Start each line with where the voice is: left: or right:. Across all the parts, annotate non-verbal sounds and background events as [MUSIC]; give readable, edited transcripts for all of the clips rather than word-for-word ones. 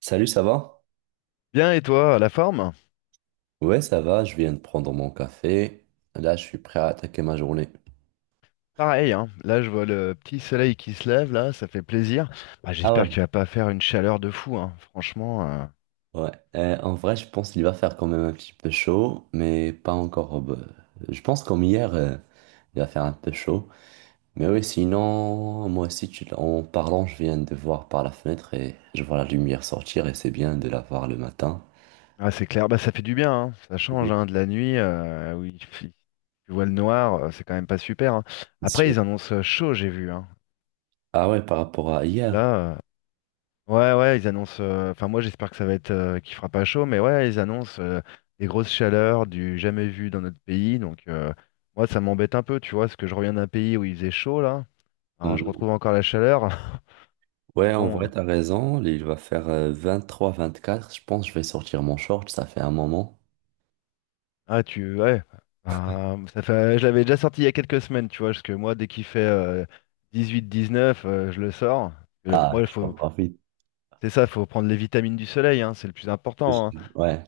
right: Salut, ça va?
left: Bien, et toi, la forme?
right: Ouais, ça va, je viens de prendre mon café. Là, je suis prêt à attaquer ma journée.
left: Pareil, hein. Là, je vois le petit soleil qui se lève, là, ça fait plaisir. Ah,
right: Ah
left: j'espère
right: ouais.
left: qu'il va pas faire une chaleur de fou, hein. Franchement,
right: Ouais, en vrai, je pense qu'il va faire quand même un petit peu chaud, mais pas encore. Bah, je pense comme hier, il va faire un peu chaud. Mais oui, sinon, moi aussi, en parlant, je viens de voir par la fenêtre et je vois la lumière sortir et c'est bien de la voir le matin.
left: ah, c'est clair, bah, ça fait du bien, hein. Ça
right: Mhm.
left: change, hein, de la nuit, tu vois le noir, c'est quand même pas super, hein. Après, ils annoncent chaud, j'ai vu, hein.
right: Ah ouais, par rapport à hier.
left: Là, ouais, ouais, ils annoncent, enfin, moi, j'espère que ça va être, qu'il fera pas chaud, mais ouais, ils annoncent des grosses chaleurs du jamais vu dans notre pays, donc, moi, ça m'embête un peu, tu vois, parce que je reviens d'un pays où il faisait chaud, là. Alors je
right: Hmm.
left: retrouve encore la chaleur. [LAUGHS] Donc
right: Ouais, en
left: bon,
right: vrai, t'as raison. Il va faire 23-24. Je pense que je vais sortir mon short. Ça fait un moment.
left: ah, tu ouais. Ah, ça fait, je l'avais déjà sorti il y a quelques semaines, tu vois, parce que moi dès qu'il fait 18-19, je le sors. Euh, moi
right: Ah,
left: il
right: tu en
left: faut,
right: profites.
left: c'est ça, il faut prendre les vitamines du soleil, hein, c'est le plus important, hein.
right: Ouais.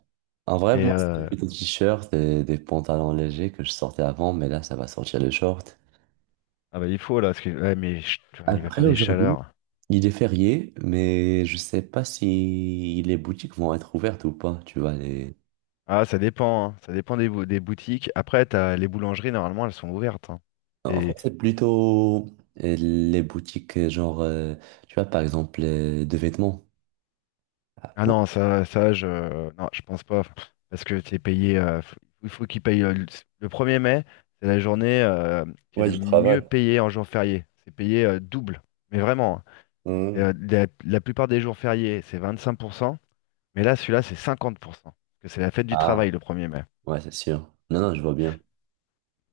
right: En vrai,
left: Et
right: moi, c'était
left: euh,
right: plutôt t-shirt et des pantalons légers que je sortais avant, mais là, ça va sortir le short.
left: ah, bah, il faut là, parce que ouais, mais chut, il va faire
right: Après,
left: des
right: aujourd'hui,
left: chaleurs.
right: il est férié, mais je sais pas si les boutiques vont être ouvertes ou pas. Tu vois, les...
left: Ah, ça dépend, hein, ça dépend des, des boutiques. Après t'as les boulangeries, normalement elles sont ouvertes, hein.
right: En fait,
left: Et
right: c'est plutôt les boutiques, genre, tu vois, par exemple, de vêtements. Ah,
left: Ah,
right: pour...
left: non, non, je pense pas. Parce que c'est payé, il faut qu'il paye le, 1er mai, c'est la journée qui est
right: Ouais,
left: le
right: du
left: mieux
right: travail.
left: payée en jour férié. C'est payé double. Mais vraiment, hein. Et,
right: Hmm.
left: la, plupart des jours fériés, c'est 25%, mais là, celui-là, c'est 50%. Parce que c'est la fête du
right: Ah,
left: travail le 1er mai.
right: ouais, c'est sûr. Non, non, je vois bien.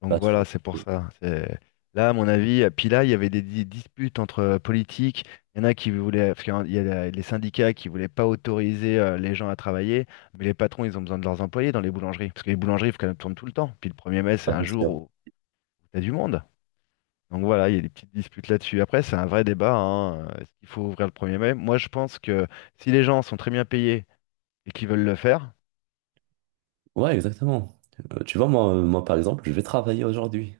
left: Donc
right: Pas trop.
left: voilà, c'est pour ça. Là, à mon avis, puis là, il y avait des, disputes entre politiques. Il y en a qui voulaient, parce qu'il y a les syndicats qui voulaient pas autoriser les gens à travailler, mais les patrons, ils ont besoin de leurs employés dans les boulangeries, parce que les boulangeries, il faut qu'elles tournent tout le temps. Puis le 1er mai, c'est
right: Ouais,
left: un
right: c'est
left: jour
right: sûr.
left: où t'as du monde. Donc voilà, il y a des petites disputes là-dessus. Après, c'est un vrai débat, hein. Est-ce qu'il faut ouvrir le 1er mai? Moi, je pense que si les gens sont très bien payés et qu'ils veulent le faire,
right: Ouais, exactement. Tu vois, moi, moi, par exemple, je vais travailler aujourd'hui.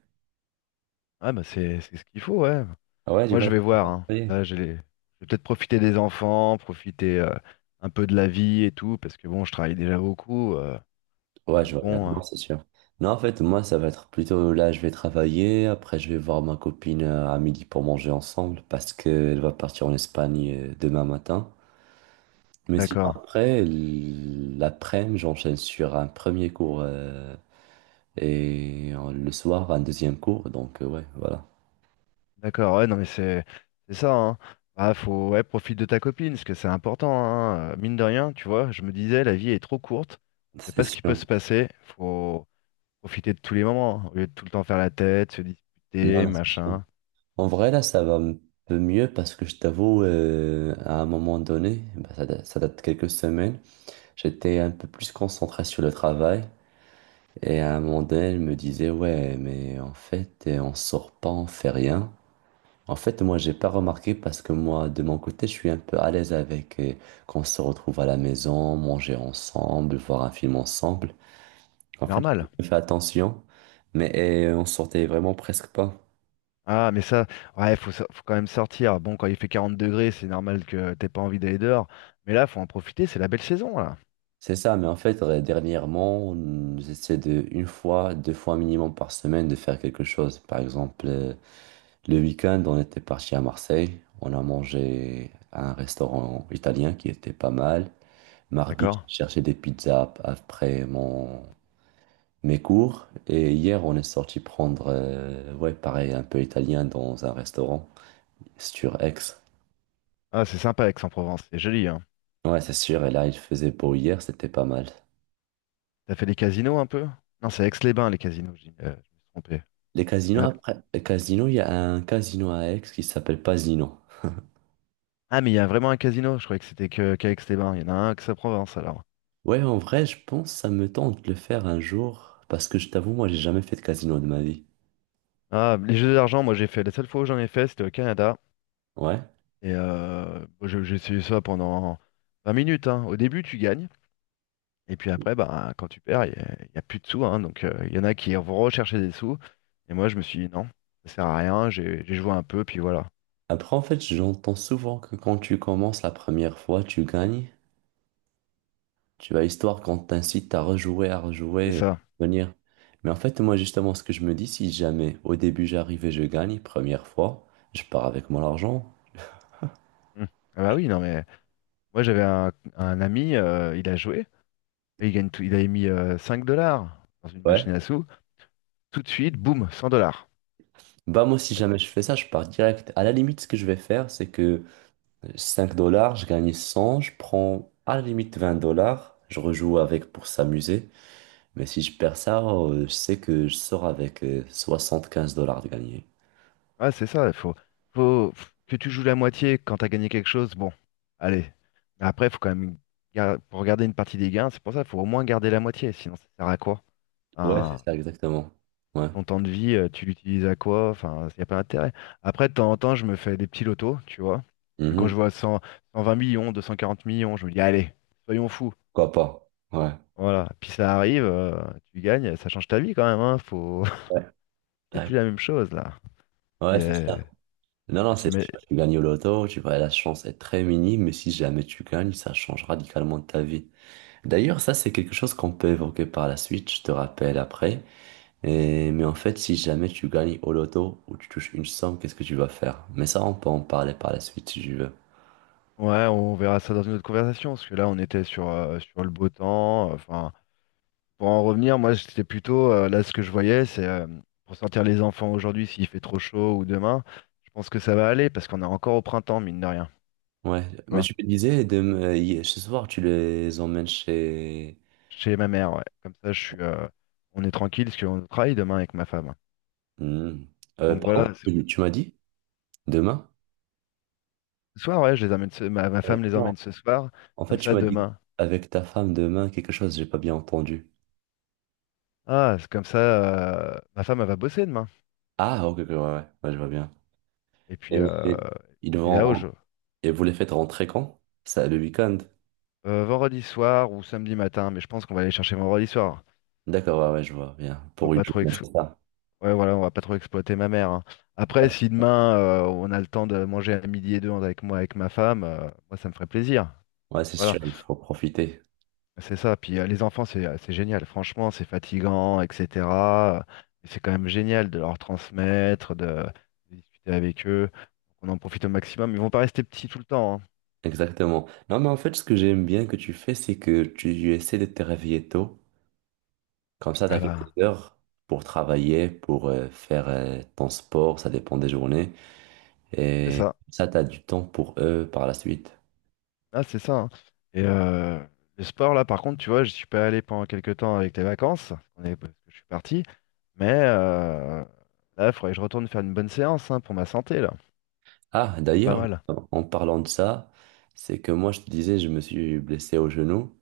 left: ah, bah, c'est ce qu'il faut, ouais.
right: Ah ouais, je
left: Moi,
right: vois,
left: je
right: je vais
left: vais voir, hein.
right: travailler.
left: Là, je vais peut-être profiter des enfants, profiter un peu de la vie et tout, parce que bon, je travaille déjà beaucoup.
right: Ouais, je
left: Donc
right: vois bien,
left: bon, euh,
right: non, c'est sûr. Non, en fait, moi, ça va être plutôt là, je vais travailler. Après, je vais voir ma copine à midi pour manger ensemble parce qu'elle va partir en Espagne demain matin. Mais si
left: d'accord,
right: après, l'après-midi, j'enchaîne sur un premier cours et le soir, un deuxième cours. Donc, ouais, voilà.
left: d'accord. Ouais, non, mais c'est ça, hein. Bah, faut ouais, profite de ta copine, parce que c'est important, hein. Mine de rien, tu vois. Je me disais, la vie est trop courte. On sait
right: C'est
left: pas ce qui peut
right: sûr.
left: se passer. Faut profiter de tous les moments, hein, au lieu de tout le temps faire la tête, se
right: Non,
left: disputer,
right: mais c'est sûr.
left: machin.
right: En vrai, là, ça va un peu mieux parce que je t'avoue, à un moment donné, bah, ça, ça date de quelques semaines, j'étais un peu plus concentré sur le travail. Et à un moment donné, elle me disait, ouais, mais en fait, on sort pas, on fait rien. En fait, moi, j'ai pas remarqué parce que moi, de mon côté, je suis un peu à l'aise avec qu'on se retrouve à la maison, manger ensemble, voir un film ensemble. En
left: C'est
right: fait,
left: normal.
right: je fais attention, mais on sortait vraiment presque pas.
left: Ah, mais ça, ouais, faut quand même sortir. Bon, quand il fait 40 degrés, c'est normal que t'aies pas envie d'aller dehors. Mais là, faut en profiter, c'est la belle saison, là.
right: C'est ça, mais en fait, dernièrement, j'essaie de une fois, deux fois minimum par semaine de faire quelque chose. Par exemple, le week-end, on était parti à Marseille, on a mangé à un restaurant italien qui était pas mal. Mardi,
left: D'accord?
right: j'ai cherché des pizzas après mon mes cours, et hier, on est sorti prendre, ouais, pareil, un peu italien dans un restaurant sur Aix.
left: Ah, c'est sympa Aix-en-Provence, c'est joli, hein.
right: Ouais, c'est sûr, et là, il faisait beau hier, c'était pas mal.
left: T'as fait des casinos un peu? Non, c'est Aix-les-Bains, les casinos, je me suis trompé.
right: Les
left: Il y
right: casinos,
left: en a-
right: après, les casinos, il y a un casino à Aix qui s'appelle Pasino.
left: Ah, mais il y a vraiment un casino, je croyais que c'était que qu'à Aix-les-Bains. Il y en a un à Aix-en-Provence, alors.
right: Ouais, en vrai, je pense que ça me tente de le faire un jour, parce que je t'avoue, moi, j'ai jamais fait de casino de ma vie.
left: Ah, les jeux d'argent, moi j'ai fait, la seule fois où j'en ai fait, c'était au Canada.
right: Ouais.
left: Bon, j'ai essayé ça pendant 20 minutes, hein. Au début, tu gagnes. Et puis après, ben, quand tu perds, y a plus de sous, hein. Donc, il y en a qui vont rechercher des sous. Et moi, je me suis dit non, ça sert à rien. J'ai joué un peu, puis voilà.
right: Après, en fait, j'entends souvent que quand tu commences la première fois, tu gagnes. Tu vas histoire qu'on t'incite à rejouer, à
left: C'est
right: rejouer,
left: ça.
right: à venir. Mais en fait, moi, justement, ce que je me dis, si jamais au début j'arrive et je gagne, première fois, je pars avec mon argent.
left: Mm. Ah, bah, oui, non, mais moi, j'avais un ami, il a joué, et il gagne tout. Il avait mis 5 dollars dans une machine
right: Ouais.
left: à sous. Tout de suite, boum, 100 dollars.
right: Bah, moi, si
left: Ouais.
right: jamais je fais ça, je pars direct. À la limite, ce que je vais faire, c'est que 5 dollars, je gagne 100 je prends à la limite 20 dollars, je rejoue avec pour s'amuser. Mais si je perds ça, je sais que je sors avec 15 dollars de gagné.
left: Ouais, c'est ça. Faut que tu joues la moitié quand tu as gagné quelque chose. Bon, allez. Mais après, il faut quand même, pour garder une partie des gains, c'est pour ça, il faut au moins garder la moitié. Sinon, ça sert à quoi?
right: Ouais, c'est
left: Enfin,
right: ça, exactement. Ouais.
left: ton temps de vie, tu l'utilises à quoi? Enfin, il n'y a pas d'intérêt. Après, de temps en temps, je me fais des petits lotos, tu vois. Parce que quand
right: Mhm.
left: je vois 100, 120 millions, 240 millions, je me dis, allez, soyons fous.
right: Pourquoi pas? Ouais.
left: Voilà. Puis ça arrive, tu gagnes, ça change ta vie quand même, hein. Faut...
right: Ouais,
left: [LAUGHS] C'est
right: ouais,
left: plus la même chose, là.
right: ouais, c'est
left: C'est-
right: ça. Non, non, c'est sûr.
left: t'imag-
right: Tu gagnes au loto, tu vois, la chance est très minime, mais si jamais tu gagnes, ça change radicalement ta vie. D'ailleurs, ça, c'est quelque chose qu'on peut évoquer par la suite, je te rappelle après. Mais en fait, si jamais tu gagnes au loto ou tu touches une somme, qu'est-ce que tu vas faire? Mais ça, on peut en parler par la suite si tu veux.
left: Ouais, on verra ça dans une autre conversation, parce que là, on était sur le beau temps. Enfin. Pour en revenir, moi, c'était plutôt, là, ce que je voyais, c'est pour sortir les enfants aujourd'hui, s'il fait trop chaud ou demain, je pense que ça va aller parce qu'on est encore au printemps, mine de rien,
right: Ouais,
left: tu
right: mais
left: vois,
right: tu me disais, ce soir, tu les emmènes chez...
left: chez ma mère, ouais. Comme ça, on est tranquille parce qu'on travaille demain avec ma femme.
right: Hmm.
left: Donc
right: Pardon,
left: voilà,
right: tu m'as dit demain?
left: ce soir, ouais, je les emmène, ma, femme les
right: Non.
left: emmène ce soir,
right: En fait,
left: comme
right: tu
left: ça,
right: m'as dit
left: demain.
right: avec ta femme demain quelque chose, j'ai pas bien entendu.
left: Ah, c'est comme ça, ma femme, elle va bosser demain.
right: Ah, ok, ok, ouais, ouais, ouais, je vois bien.
left: Et
right: Et,
left: puis, euh,
right: et ils
left: et
right: vont
left: là, au
right: ren-
left: jeu.
right: et vous les faites rentrer quand? Ça, le week-end?
left: Vendredi soir ou samedi matin, mais je pense qu'on va aller chercher vendredi soir.
right: D'accord, ouais, ouais, je vois bien.
left: On va
right: Pour une
left: pas trop
right: journée,
left: ex-
right: c'est ça.
left: Ouais, voilà, on va pas trop exploiter ma mère, hein. Après,
right: Ouais,
left: si demain on a le temps de manger à midi et deux avec moi, avec ma femme, moi ça me ferait plaisir.
right: ouais, c'est
left: Voilà,
right: sûr, il faut profiter.
left: c'est ça. Puis les enfants, c'est génial. Franchement, c'est fatigant, etc. euh, mais c'est quand même génial de leur transmettre, de discuter avec eux. On en profite au maximum. Ils vont pas rester petits tout le temps, hein.
right: Exactement. Non, mais en fait, ce que j'aime bien que tu fais, c'est que tu essaies de te réveiller tôt. Comme ça, tu as
left: Ah bah,
right: quelques heures pour travailler, pour faire ton sport, ça dépend des journées.
left: c'est
right: Et
left: ça.
right: ça, tu as du temps pour eux par la suite.
left: Ah, c'est ça, hein. Et euh, le sport, là, par contre, tu vois, je suis pas allé pendant quelques temps avec les vacances, parce que je suis parti. Mais euh, Là, il faudrait que je retourne faire une bonne séance, hein, pour ma santé, là.
right: Ah,
left: C'est pas
right: d'ailleurs,
left: mal.
right: en parlant de ça, c'est que moi, je te disais, je me suis blessé au genou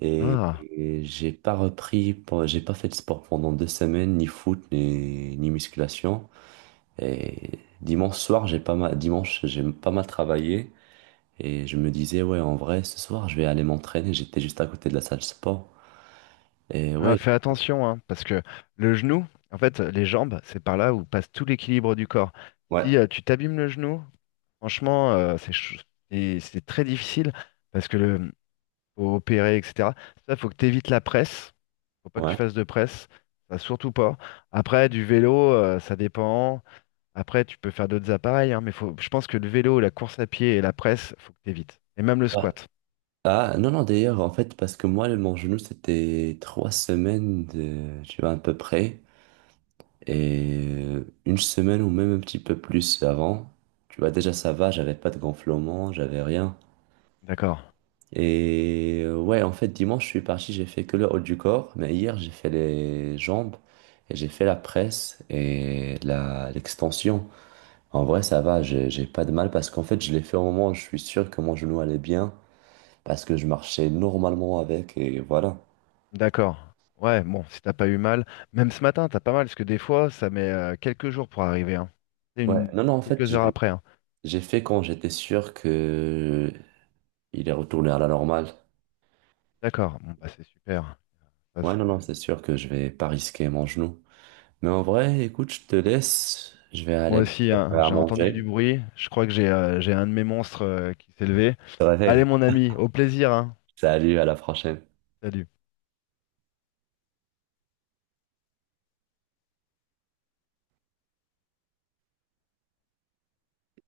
right: et,
left: Ah,
right: et j'ai pas repris, j'ai pas fait de sport pendant 2 semaines, ni foot, ni musculation. Et dimanche soir, j'ai pas mal, dimanche, j'ai pas mal travaillé. Et je me disais, ouais, en vrai, ce soir, je vais aller m'entraîner. J'étais juste à côté de la salle de sport. Et
left: ah,
right: ouais,
left: fais attention, hein, parce que le genou, en fait, les jambes, c'est par là où passe tout l'équilibre du corps.
right: ouais,
left: Si tu t'abîmes le genou, franchement, et c'est très difficile parce que le faut opérer, etc. Ça, faut que tu évites la presse. Faut pas que tu
right: ouais.
left: fasses de presse. Ça, surtout pas. Après, du vélo, ça dépend. Après, tu peux faire d'autres appareils, hein, mais faut... je pense que le vélo, la course à pied et la presse, faut que t'évites. Et même le
right: Ouais.
left: squat.
right: Ah, non, non, d'ailleurs, en fait, parce que moi, mon genou, c'était 3 semaines de, tu vois, à peu près. Et une semaine ou même un petit peu plus avant. Tu vois, déjà, ça va, j'avais pas de gonflement, j'avais rien.
left: D'accord.
right: Et ouais, en fait, dimanche, je suis parti, j'ai fait que le haut du corps, mais hier, j'ai fait les jambes et j'ai fait la presse et l'extension. En vrai, ça va, j'ai pas de mal parce qu'en fait, je l'ai fait au moment où je suis sûr que mon genou allait bien parce que je marchais normalement avec et voilà.
left: D'accord. Ouais, bon, si t'as pas eu mal. Même ce matin, t'as pas mal, parce que des fois, ça met quelques jours pour arriver, hein. C'est
right: Ouais,
left: une...
right: non, non, en fait,
left: quelques
right: j'ai
left: heures après, hein.
right: j'ai fait quand j'étais sûr que il est retourné à la normale.
left: D'accord. Bon, bah, c'est super. Ça,
right: Ouais,
left: c'est-
right: non,
left: euh,
right: non, c'est sûr que je vais pas risquer mon genou. Mais en vrai, écoute, je te laisse, je vais
left: Moi
right: aller me
left: aussi, hein,
right: faire à
left: j'ai entendu du
right: manger.
left: bruit. Je crois que j'ai un de mes monstres qui s'est levé.
right: Je te réveille.
left: Allez, mon ami, au plaisir, hein.
right: Salut, à la prochaine.
left: Salut.